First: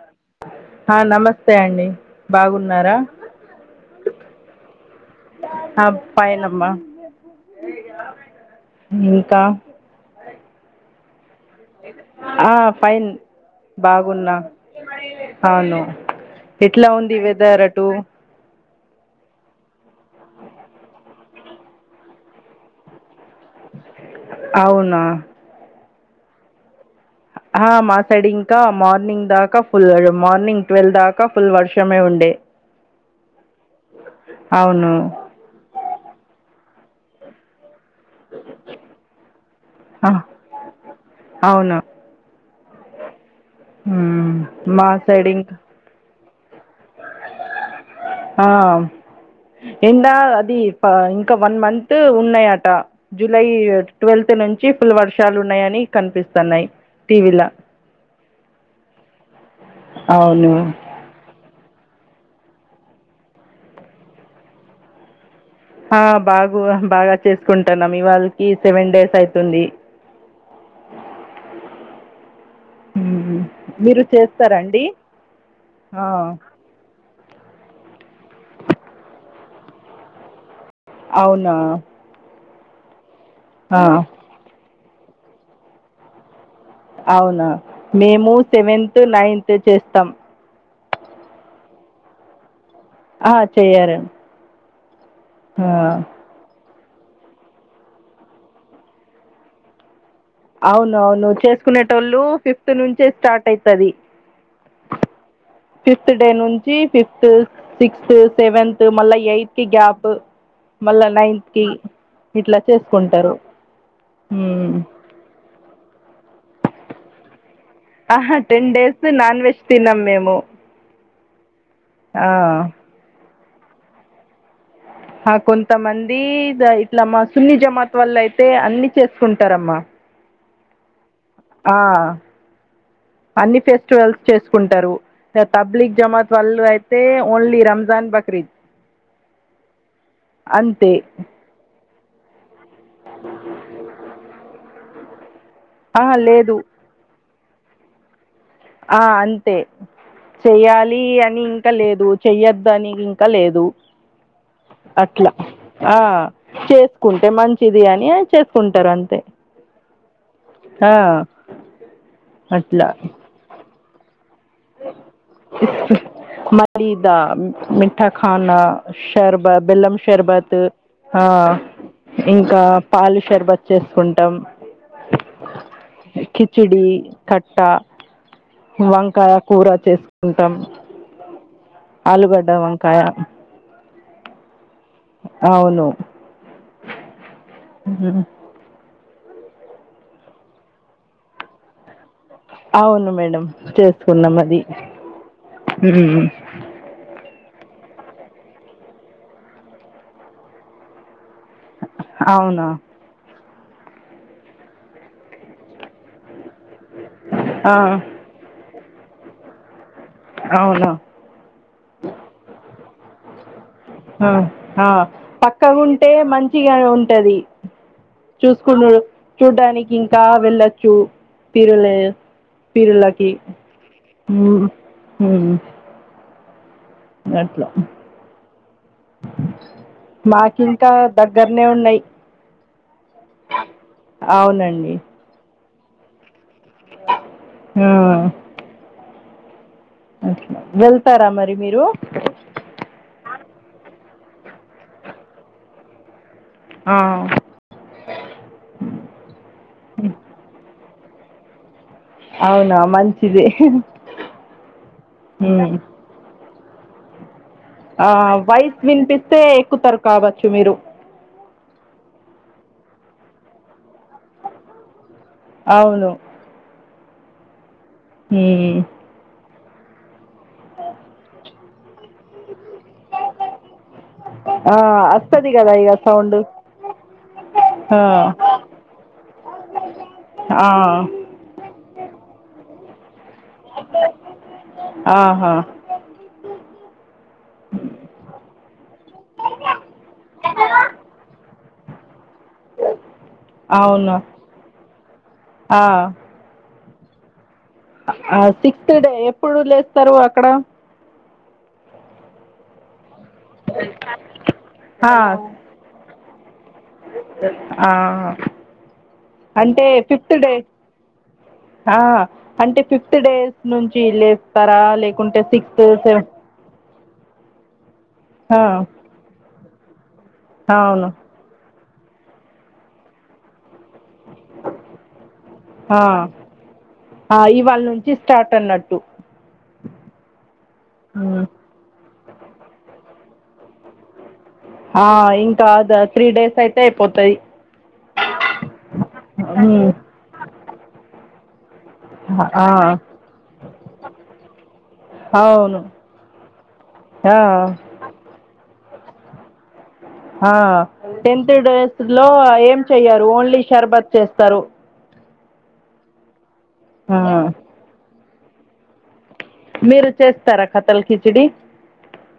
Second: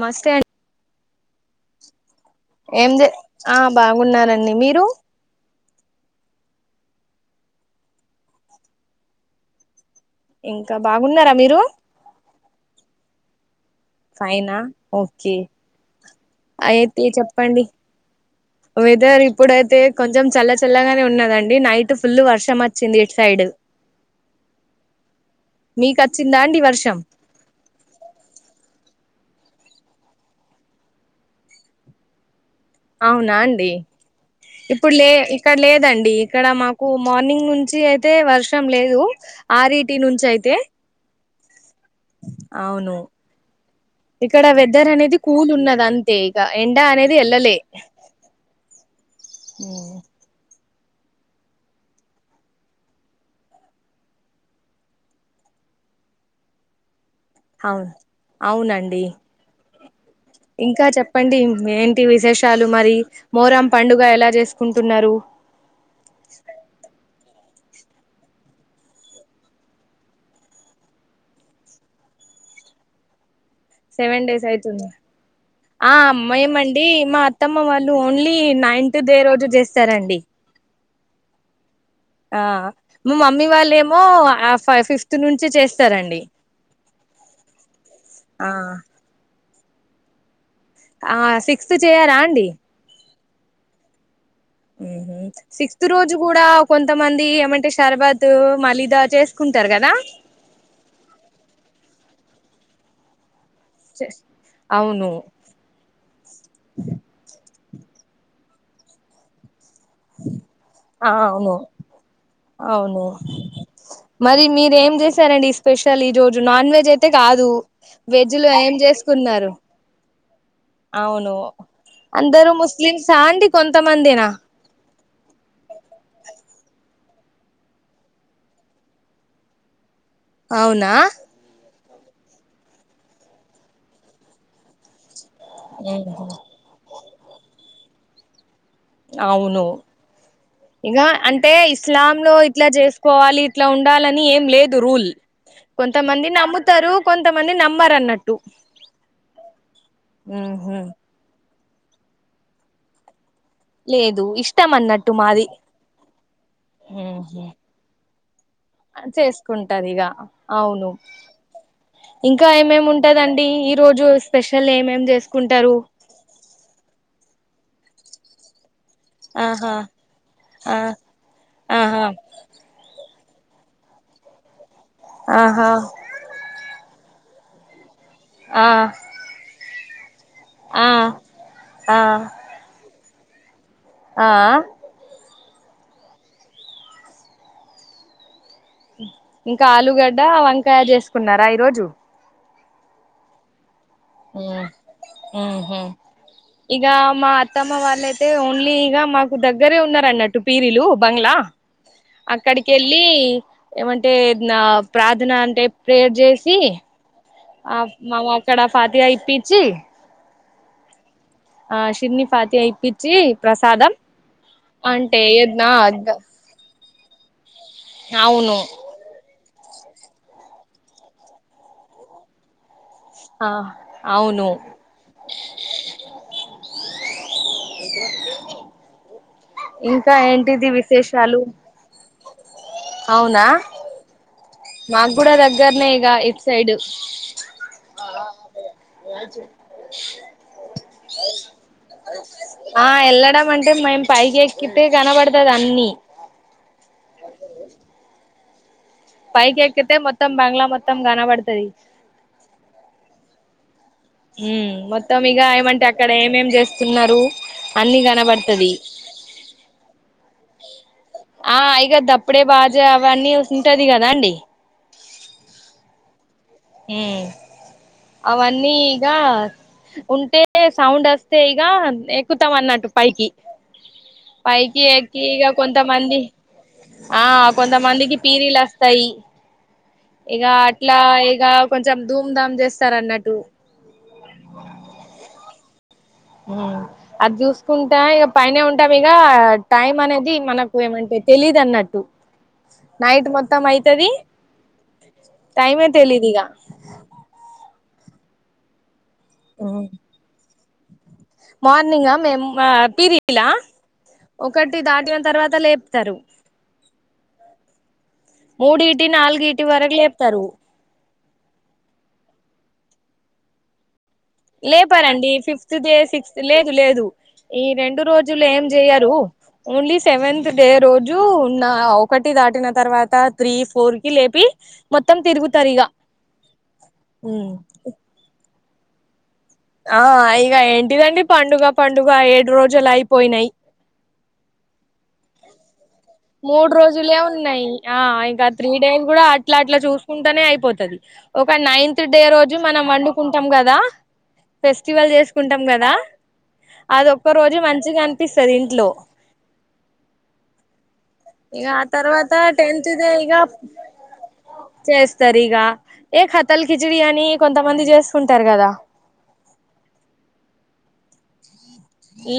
నమస్తే అండి ఆ నమస్తే అండి ఏం బాగున్నారా చే ఆ బాగున్ననండి మీరు ఆ ఫైన్ అమ్మ ఇంకా ఇంకా బాగున్నారా మీరు ఆ ఫైన్ బాగున్నా ఫైనా ఓకే అవును ఎట్లా అయితే ఉంది వెదర్ చెప్పండి అటు వెదర్ ఇప్పుడైతే కొంచెం చల్ల చల్లగానే ఉన్నదండి నైట్ ఫుల్ వర్షం వచ్చింది ఇటు సైడ్ అవునా మీకచ్చిందాఅండి వర్షం ఆ మా సైడి ఇంకా మార్నింగ్ దాకా ఫుల్ మార్నింగ్ ట్వెల్వ్ దాకా ఫుల్ వర్షమే ఉండే అవునా అండి అవును ఇప్పుడు లే ఇక్కలేదండి ఇక్కడ మాకు మార్నింగ్ నుంచి అయి తే వర్షం లేదు ఆరీటి ఆ, నుంచి అయితే అవును అవును మ్మ్. ఇక్కడ మా వెదర్ అనేది సైడ్ కూల్ ఇంకా ఉన్నది అంత్ తే ఇగా ఎండ అనేది ఎల్లలే ఆ ఏండా అది ఇంకా వన్ మంత్ ఉన్నాయాట జులై ట్వెల్త్ నుంచి ఫుల్ వర్షాలు ఉన్నాయని కనిపిస్తున్నాయి టీవీలా అవును అవునండి అవును ఇంకా చెప్ప ప్పండి ఏంటి విశేషాలు మరి మోరం పండుగ ఎలా చేసుకుంటున్నారు ఆ బాగు బాగా చేసుకుంటాన్నాం ఇవాళకి సెవెన్ డేస్ అయితుంది ఉ సెవెన్ డేస్ అయితుంది ఆ అత్తమ్మ వాళ్ళు ఓన్లీ నైన్త్ డే రోజు చేస్తారండి అవునా మా మమ్మీ ఆ వాళ్ళేమో ఆ పై ఫిఫ్త్ నుంచి చేస్తారండి అవునా మేము ఆ సెవెన్త్ నైన్త్ చేస్తాం ఆ సిక్స్త్ చేయారా అండి ఆ చెయ్యరు ఆ సిక్స్త్ రోజు కూడా కొంతమంది ఏమంటే షర్బత్ మలీదా చేసుకుంటారు కదా అవును అవును చేసుకునేటోళ్ళు ఫిఫ్త్ నుంచే స్టార్ట్ అయితది అవును ఫిఫ్త్ డే నుంచి ఫిఫ్త్ సిక్స్త్ సెవెంత్ మళ్ళా ఎయిత్ కి గ్యాప్ మళ్ళా ఆ నైన్త్ అవును కి ఇట్లా అవును చేసుకుంటారు మరి మ్మ్ మీరు ఏం చేసారంండి ఈ స్పెషల్ ఈ రోజు నాన్ వెజ్ అయితే కాదు వెజ్ ఆహా లో టెన్ ఏం డేస్ నాన్ చేసుకున్నారు వెజ్ తిన్నాం మేము అవును ఆ అందరు ముస్లిమ్స్ అండి కొంత మందేనా ఆ కొంతమంది ద ఇట్లా మస్లీ జమాత వల్ల అయితే అన్ని చేసుకుంటారమ్మా అవునా ఆ అన్ని ఫెస్టివల్స్ చేసుకుంటారు త తబ్లిగ ఊహు, జమాత్ వాళ్ళ అయితే ఓన్లీ రంజాన్ బక్రీద్ అవును అంతే ఇగా ఆన్ టే ఇస్లాం లో ఇట్లా చేసుకోవాలి ఇట్లా ఉండాలని ఏం లేదు రూల్ ఆ కొంతమంది లేదు నమ్ముతారు కొంతమంది నమ్మారు అన్నట్టు ఆ అంతే చెయ్యాలి అని ఇంకా లేదు చెయ్యదు అని ఇంకా లేదు లేదు ఇష్టం అన్నట్టు అట్లా మాది ఆ చేసుకుంటే మంచిది అని ఆ చేసు చేసుకుంటది ఇగ అవును ఆ ఇంకా అట్లా ఏమేమి ఉంటదంటే టె ఈ రోజు స్పెషల్ ఏమేం చేసుకుంటరు పిలీదా మిఠాఖానా షర్బత్ ఆహా బెల్లం షర్బత్ ఆ ఆహా ఇంకా పాలు షర్బత్ చేసుకుంటాం ఆహా చిడి కట్ట ఆ వంకాయ కూర చేసుకు కుంటాం ఆ ఆ ఆలుగడ్డ వంకాయ ఆ అ అవును ఇంకా ఆలుగడ్డ వంకాయ చేసుకున్నారా ఈ రోజు అవును మేడం చేసుకున్నాం అది మ్మ్ ఊహూ ఉ ఇగ మా అత్తమ్మ వాళ్ళయితే ఓన్లీ ఇగ మాకు దగ్గరే ఉన్నారు అన్నట్టు పీరిలు బంగ్లా అవునా అక్కడికి ఎళ్ళి ళ్ళి ఏమంటే నా ప్రార్థన అంటే ప్రేయర్ చేసి ఆ మాము అక్కడ ఫాతియ ఇప్పించి అవునా ఆ షిర్నిఫాతియ ఇప్పిచ్చి ప్రసాదం ఆ ఆ అంటే పక్క నా గా ఉంటే మంచి ఇగా ఉంటది అవును చూసుకునుడు చూడ్డానికి ఇంకా వెళ్ళొచ్చు పిరలే పిర్లకి ఆ అవును ఉమ్ ఉమ్ అట్ల ఇంకా మాకి ఏంటిది ఇంకా విశేషాలు దగ్గరనే ఉన్నాయి అవునా అవునండి మాకు కూడా దగ్గరనే ఇగ ఇటు సైడ్ ఆ, వెళ్తారా మరి మీరు ఆ వెళ్ళడం అంటే మేం పైకి ఎక్కితే కనపడుతది అన్ని ఆ పైకి ఎక్కితే మొత్తం బంగ్లా మొత్తం కనబడుతది అవునా మంచిది ఉ మొత్తం ఇగ ఉమ్. ఏమంటే అక్కడ ఏమేమేం చేస్తున్నారు అన్ని ఆ కనబడుతది వాయిస్ వినిపిస్తే ఎక్కుతారు కావచ్చు మీరు ఆ ఇగ దప్పుడే బాజ అవన్నీ ఉంటది కదా అండి అవును ఉమ్ అవన్నీ ఉమ్. ఇగ ఉంటే సౌండ్ వస్తే ఇగ ఎక్కుతాం అన్నట్టు పైకి ఆ పైకి ఎక్కి ఇగ వస్తది కదా కొంత మంది సౌండ్ ఆ ఆ కొంతమందికి పీరీలు వస్తాయి ఇగ ఆ అట్లా ఇగ కొంచెం ధూమ్ ధామ్ చేస్తారు అన్నట్టు ఆహా ఊ అది చూసుకుంటా ఇగా పైనే ఉంటాము ఇగ టైమ్ అనేది మనకు ఏమంటే తెలీదు అన్నట్టు నైట్ మొత్తం అయితది అవును ఆ టైమే తెలియదు ఇగ ఆ సిక్స్త్ డే ఎప్పుడు లేస్తారు అక్కడ మార్నింగ్ ఆ మేము పిరిలా ఒకటి ఆ దాటిన తర్వాత లేపుతారు ఆ మూడు ఇటి నాలుగు ఇటి అంటే వరకు ఫిఫ్త్ లేపుతారు డే ఆ అంటే ఫిఫ్త్ డేస్ నుంచి ఇల్ళస్తారా లేపారండి లేకుంటే ఫిఫ్త్ సిక్స్త్ డే సెవె సిక్స్త్ లేదు లేదు ఈ రెండు రోజులు ఆ ఏం చెయరు ఓన్లీ సెవెన్ డే అవును రోజు ఉన్న ఒకటి దాటిన తర్వాత త్రీ ఫోర్ లేపి మొత్తం తిరుగుతారు ఇగ వాళ్ళ నుంచి స్టార్ట్ అన్నట్టు ఆ ఇగ ఏంటిదండి మ్ పండుగ పండుగ ఏడు రోజులు అయిపోయినాయి ఆ ఇంకా అద మూడు రోజులే ఉన్నాయి ఆ ఇంక త్రీ డేని కూడా అట్లా అట్లా మ్ చూస్త కుంటానే అయిపోతుది ఒక నైన్త్ డే రోజు ఆ మనం వండుకుంటాం కదా ఫెస్టివల్ చేసుకుంటాం అవును కదా అది ఒక్క ఆ రోజే మంచిగా అనిపిస్తది ఇంట్లో ఆ టెన్త్ ఇక ఆ డేస్ లో తర్వాత ఏం టెన్త్ దే చెయ్యరు ఇక ఓన్లీ షర్బత్ చేస్తారు చేస్తారు ఇగ ఏ కతల్ కిచడి ఆ అని కొంతమంది చేసుకుంటారు కదా మీరు చేస్తారా కతల్ కిచడి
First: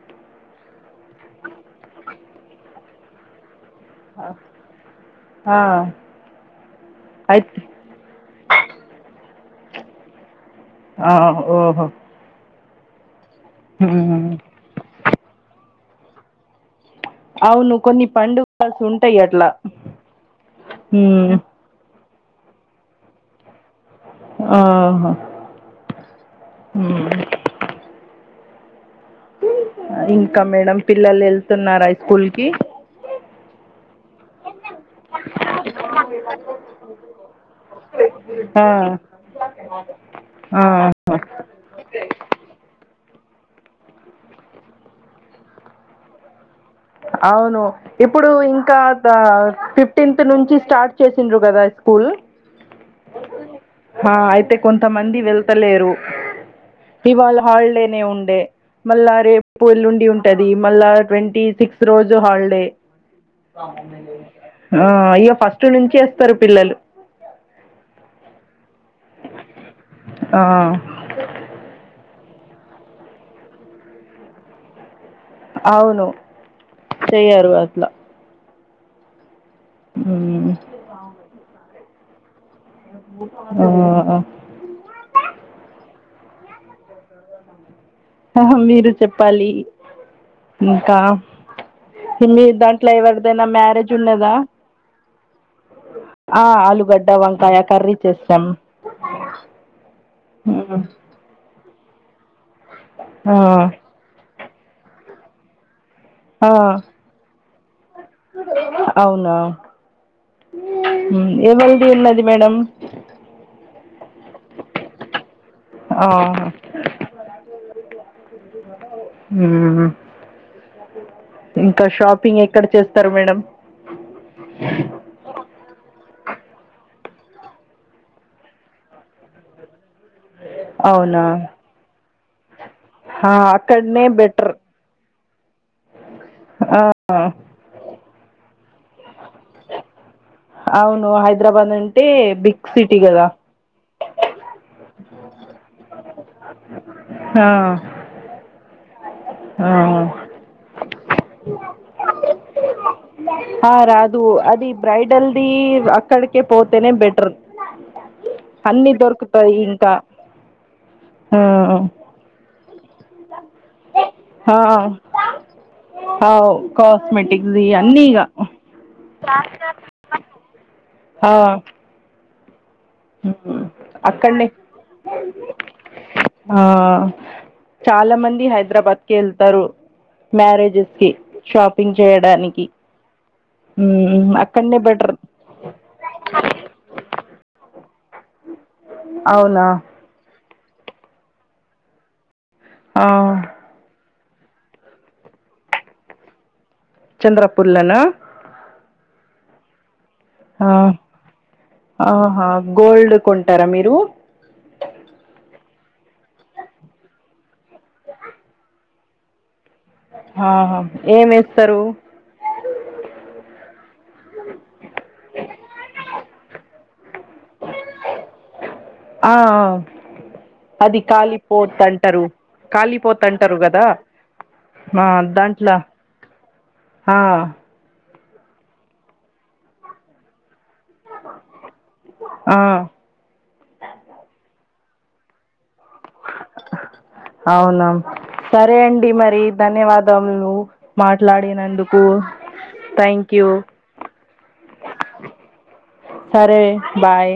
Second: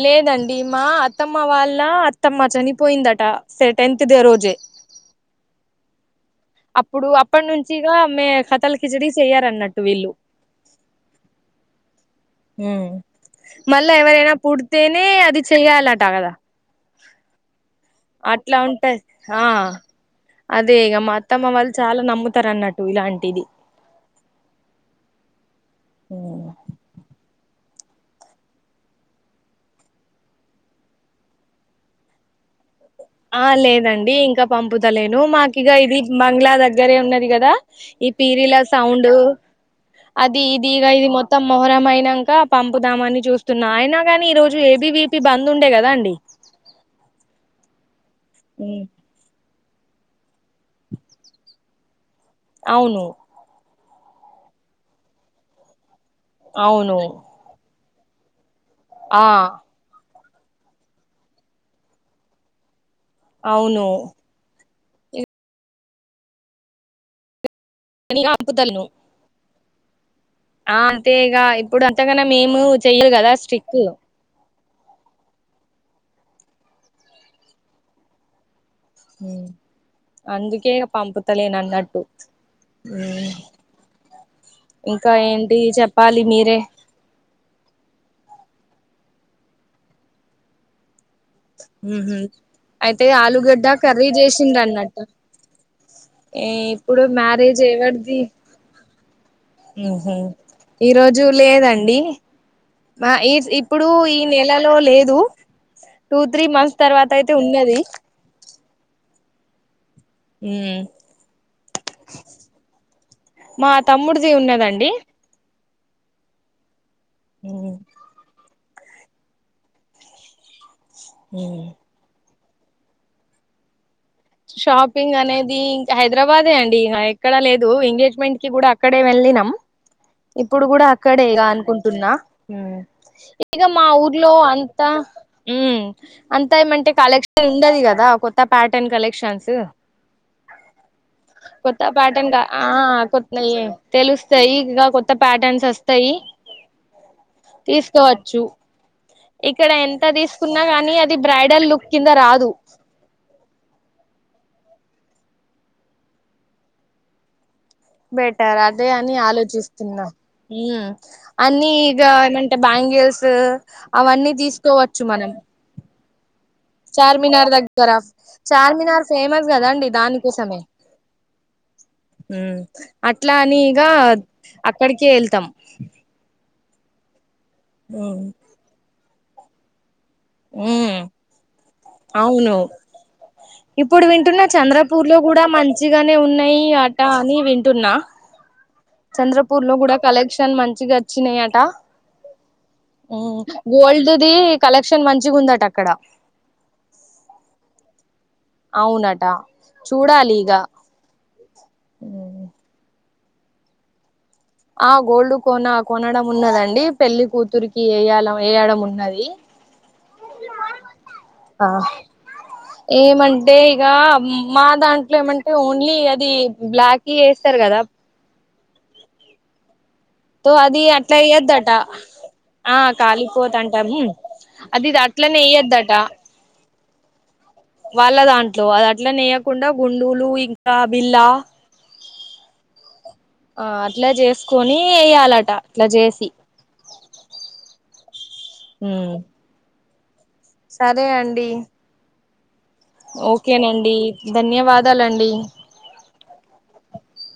లేదండి మా అత్తమ్మ వాళ్ళ అత్తమ్మ చనిపోయిందట టెన్త్ డే రోజే ఆ అప్పుడు అప్పటి అయితే నుంచిగా మే కతల్ కిచడి చెయ్యారన్నట్టు వీళ్ళు ఆ ఓహో ఉ మళ్ళా ఎవరైనా ఉమ్ పుడితేనే అది చెయాలట కదా అవును కొన్ని అట్లా పండుగల్స్ ఉంటే ఉంటాయి ఆ అట్లా అదే ఇక మా ఉమ్ అత్తమ్మ వాళ్ళు చాలా నమ్ముతారు అన్నట్టు టు ఇలాంటిది ఆహా హ్మ్ ఇంకా మేడం పిల్లలు వెళ్తున్నారు స్కూల్ కి ఆ లేదండి ఇంకా పంపుతలేను మాకు ఇగ ఇది బంగ్లా దగ్గరే ఉన్నది కదా ఈ పీరిలా ఆ సౌండ్ అది ఆ ఇది ఈగ ఇవి మొత్తం మొహరంమైననాక పంపుదామని చూస్తున్నా అయినా కానీ ఈరోజు ఏబీవిపి బంద్ ఉండే కదా అండి అవును ఇప్పుడు ఇంకా ఫిఫ్టీన్త్ నుంచి స్టార్ట్ చేసిండ్రు కదా స్కూల్ అవును అయితే కొంతమంది వెళ్తలేరు అవును ఇవాళ హాలిడేనే ఉండే మళ్ళా ఆ రేపు ఎల్లుండి ఉంటది మళ్ళా ట్వంటీ సిక్స్ రోజు హాలిడే అవును ఆ అయ్యో ఫస్ట్ నుంచి వస్తారు పిల్లలు అ ఆపుతలలను ఆ అంతే ఇక ఇప్పుడు అంతగాన మేము చెయ్యదు కదా స్ట్రిక్ అవును చెయ్యరు అట్లా ఉమ్, అందుకే పంపుతలేన అన్నట్టు ఇంకా ఏంటి చెప్పాలి మీరే మీరు చెప్పాలి ఇంకా ఉహు ఇ మీ దాంట్లో అయితే ఎవరిదైనా ఆలుగడ్డ మ్యారేజ్ కర్రీ ఉండదా చేసిండ్రు అన్నట్టు ఆ ఏ ఇప్పుడు ఆలుగడ్డ వంకాయ మ్యారేజ్ కర్రీ చేస్తాం ఊహు ఉమ్, ఈ రోజు లేదండి మా ఈ ఆ ఇప్పుడూ ఈ నెలలో లేదు టూ త్రీ ఆ మంత్స్ తర్వాతయితే ఉన్నది అవునా ఉ ఎవల్ది ఉన్నది మేడం మా తమ్ముడిది ఉన్నదండి ఆ ఊ ఊహు ఇంక షాపింగె ఎక్కడ చెత్తరు మేడం షాపింగనేది హైద్రాబాదే అండి ఇగ ఎక్కడ లేదు ఎంగేజ్మెంట్కి కూడా అక్కడే వెళ్లినం ఇప్పుడు గూడా అవునా అక్కడే ఇగ అనుకుంటున్నా ఆ, ఇగ మా అక్కడనే ఊర్లో బెటర్ అంతా మ్మ్మ్ అంతా ఆ, ఏమంటె కలెక్షన్ ఉండది గదా కొత్త ప్యాటర్న్ కలెక్షన్స్ అవును హైదరాబాద్ కొత్త అంటే పాటలా ఆ బిగ్ సిటీ కదా పెట్లే ఏం తెలుస్తయి ఇంకా కొత్త ప్యాటర్న్సొస్తయి ఆ, తీసుకోవచ్చు ఇక్కడ ఆ. ఎంత తీసుకున్నా గనీ అది బ్రైడల్ లుక్ కింద రాదు ఆ రాదు అది బ్రైడల్దీ అక్కడికే పోతనే బెటర్ బెటర్ అదే అన్నీ అని దొరుకుతాయి ఇంకా ఆలోచిస్తున్నా ఆ అన్నీ ఇగ టే బ్యాంగిల్స్ అవన్నీ తీసుకోవచ్చు మనం అవు చార్మినార్ కాస్మటిక్స్ది దగ్గర అన్నీ ఇగా చార్మినార్ ఫేమస్ కదండి ఆ ఉ అట్లా అనీ ఉమ్, ఇగా అక్కడనే అక్కడికే ఎళ్తం ఆ చాల ఉమ్ మంది హైదరాబాద్కె ఎళ్తరు ఉమ్ మ్యారేజెస్కి షాపింగ్ అవును చేయడానికి ఇప్పుడు మ్మ్ వింటున్న అక్కడనే బెటర్ చంద్రపూర్లొ గూడ మంచిగనే ఉన్నయి అటా అని వింటున్నా అవునా చంద్రపూర్లో గూడ కలెక్షన్ మంచిగచ్చినయట ఆ గోల్డ్దీ కలక్షన్ మంచిగుందట అక్కడ చంద్రపూర్లనా అవునట చూడాలీ ఇగ ఆ ఆహ గోల్డ్ కొంటారా మీరూ ఆ గోల్డ్ కోన కొనడం ఉన్నదండి పెళ్లి కూతురికి ఎయల ఏయడం ఉన్నది ఆహా ఆ ఏమేస్తరు ఏమంటే ఇగా మా దాంట్లో ఏమంటె ఓన్లీ అదీ బ్లాక్ కి ఏస్తరు గదా ఆ ఆ తో అది అట్లా వేయద్దట కాలిపోద్దంటరు ఆ కాలిపోతంటరు గదా కాలిపోతంటాం అది ఆ అట్లనే దాంట్ల వేయద్దట ఆ వాళ్ళ దాంట్లో అదట్ల నేయకుండా గుండూలు ఇ కాబిల్లా ఆ ఆ అట్ల జేసుకోనీ ఎయాలట అట్ల జేసి అవునా సరే అండి మరి ధన్యవాదములు సరే మాట్లాడినందుకు థ్యాంక్ యూ ఓకేనండీ ధన్యవాదాలండి సరే బాయ్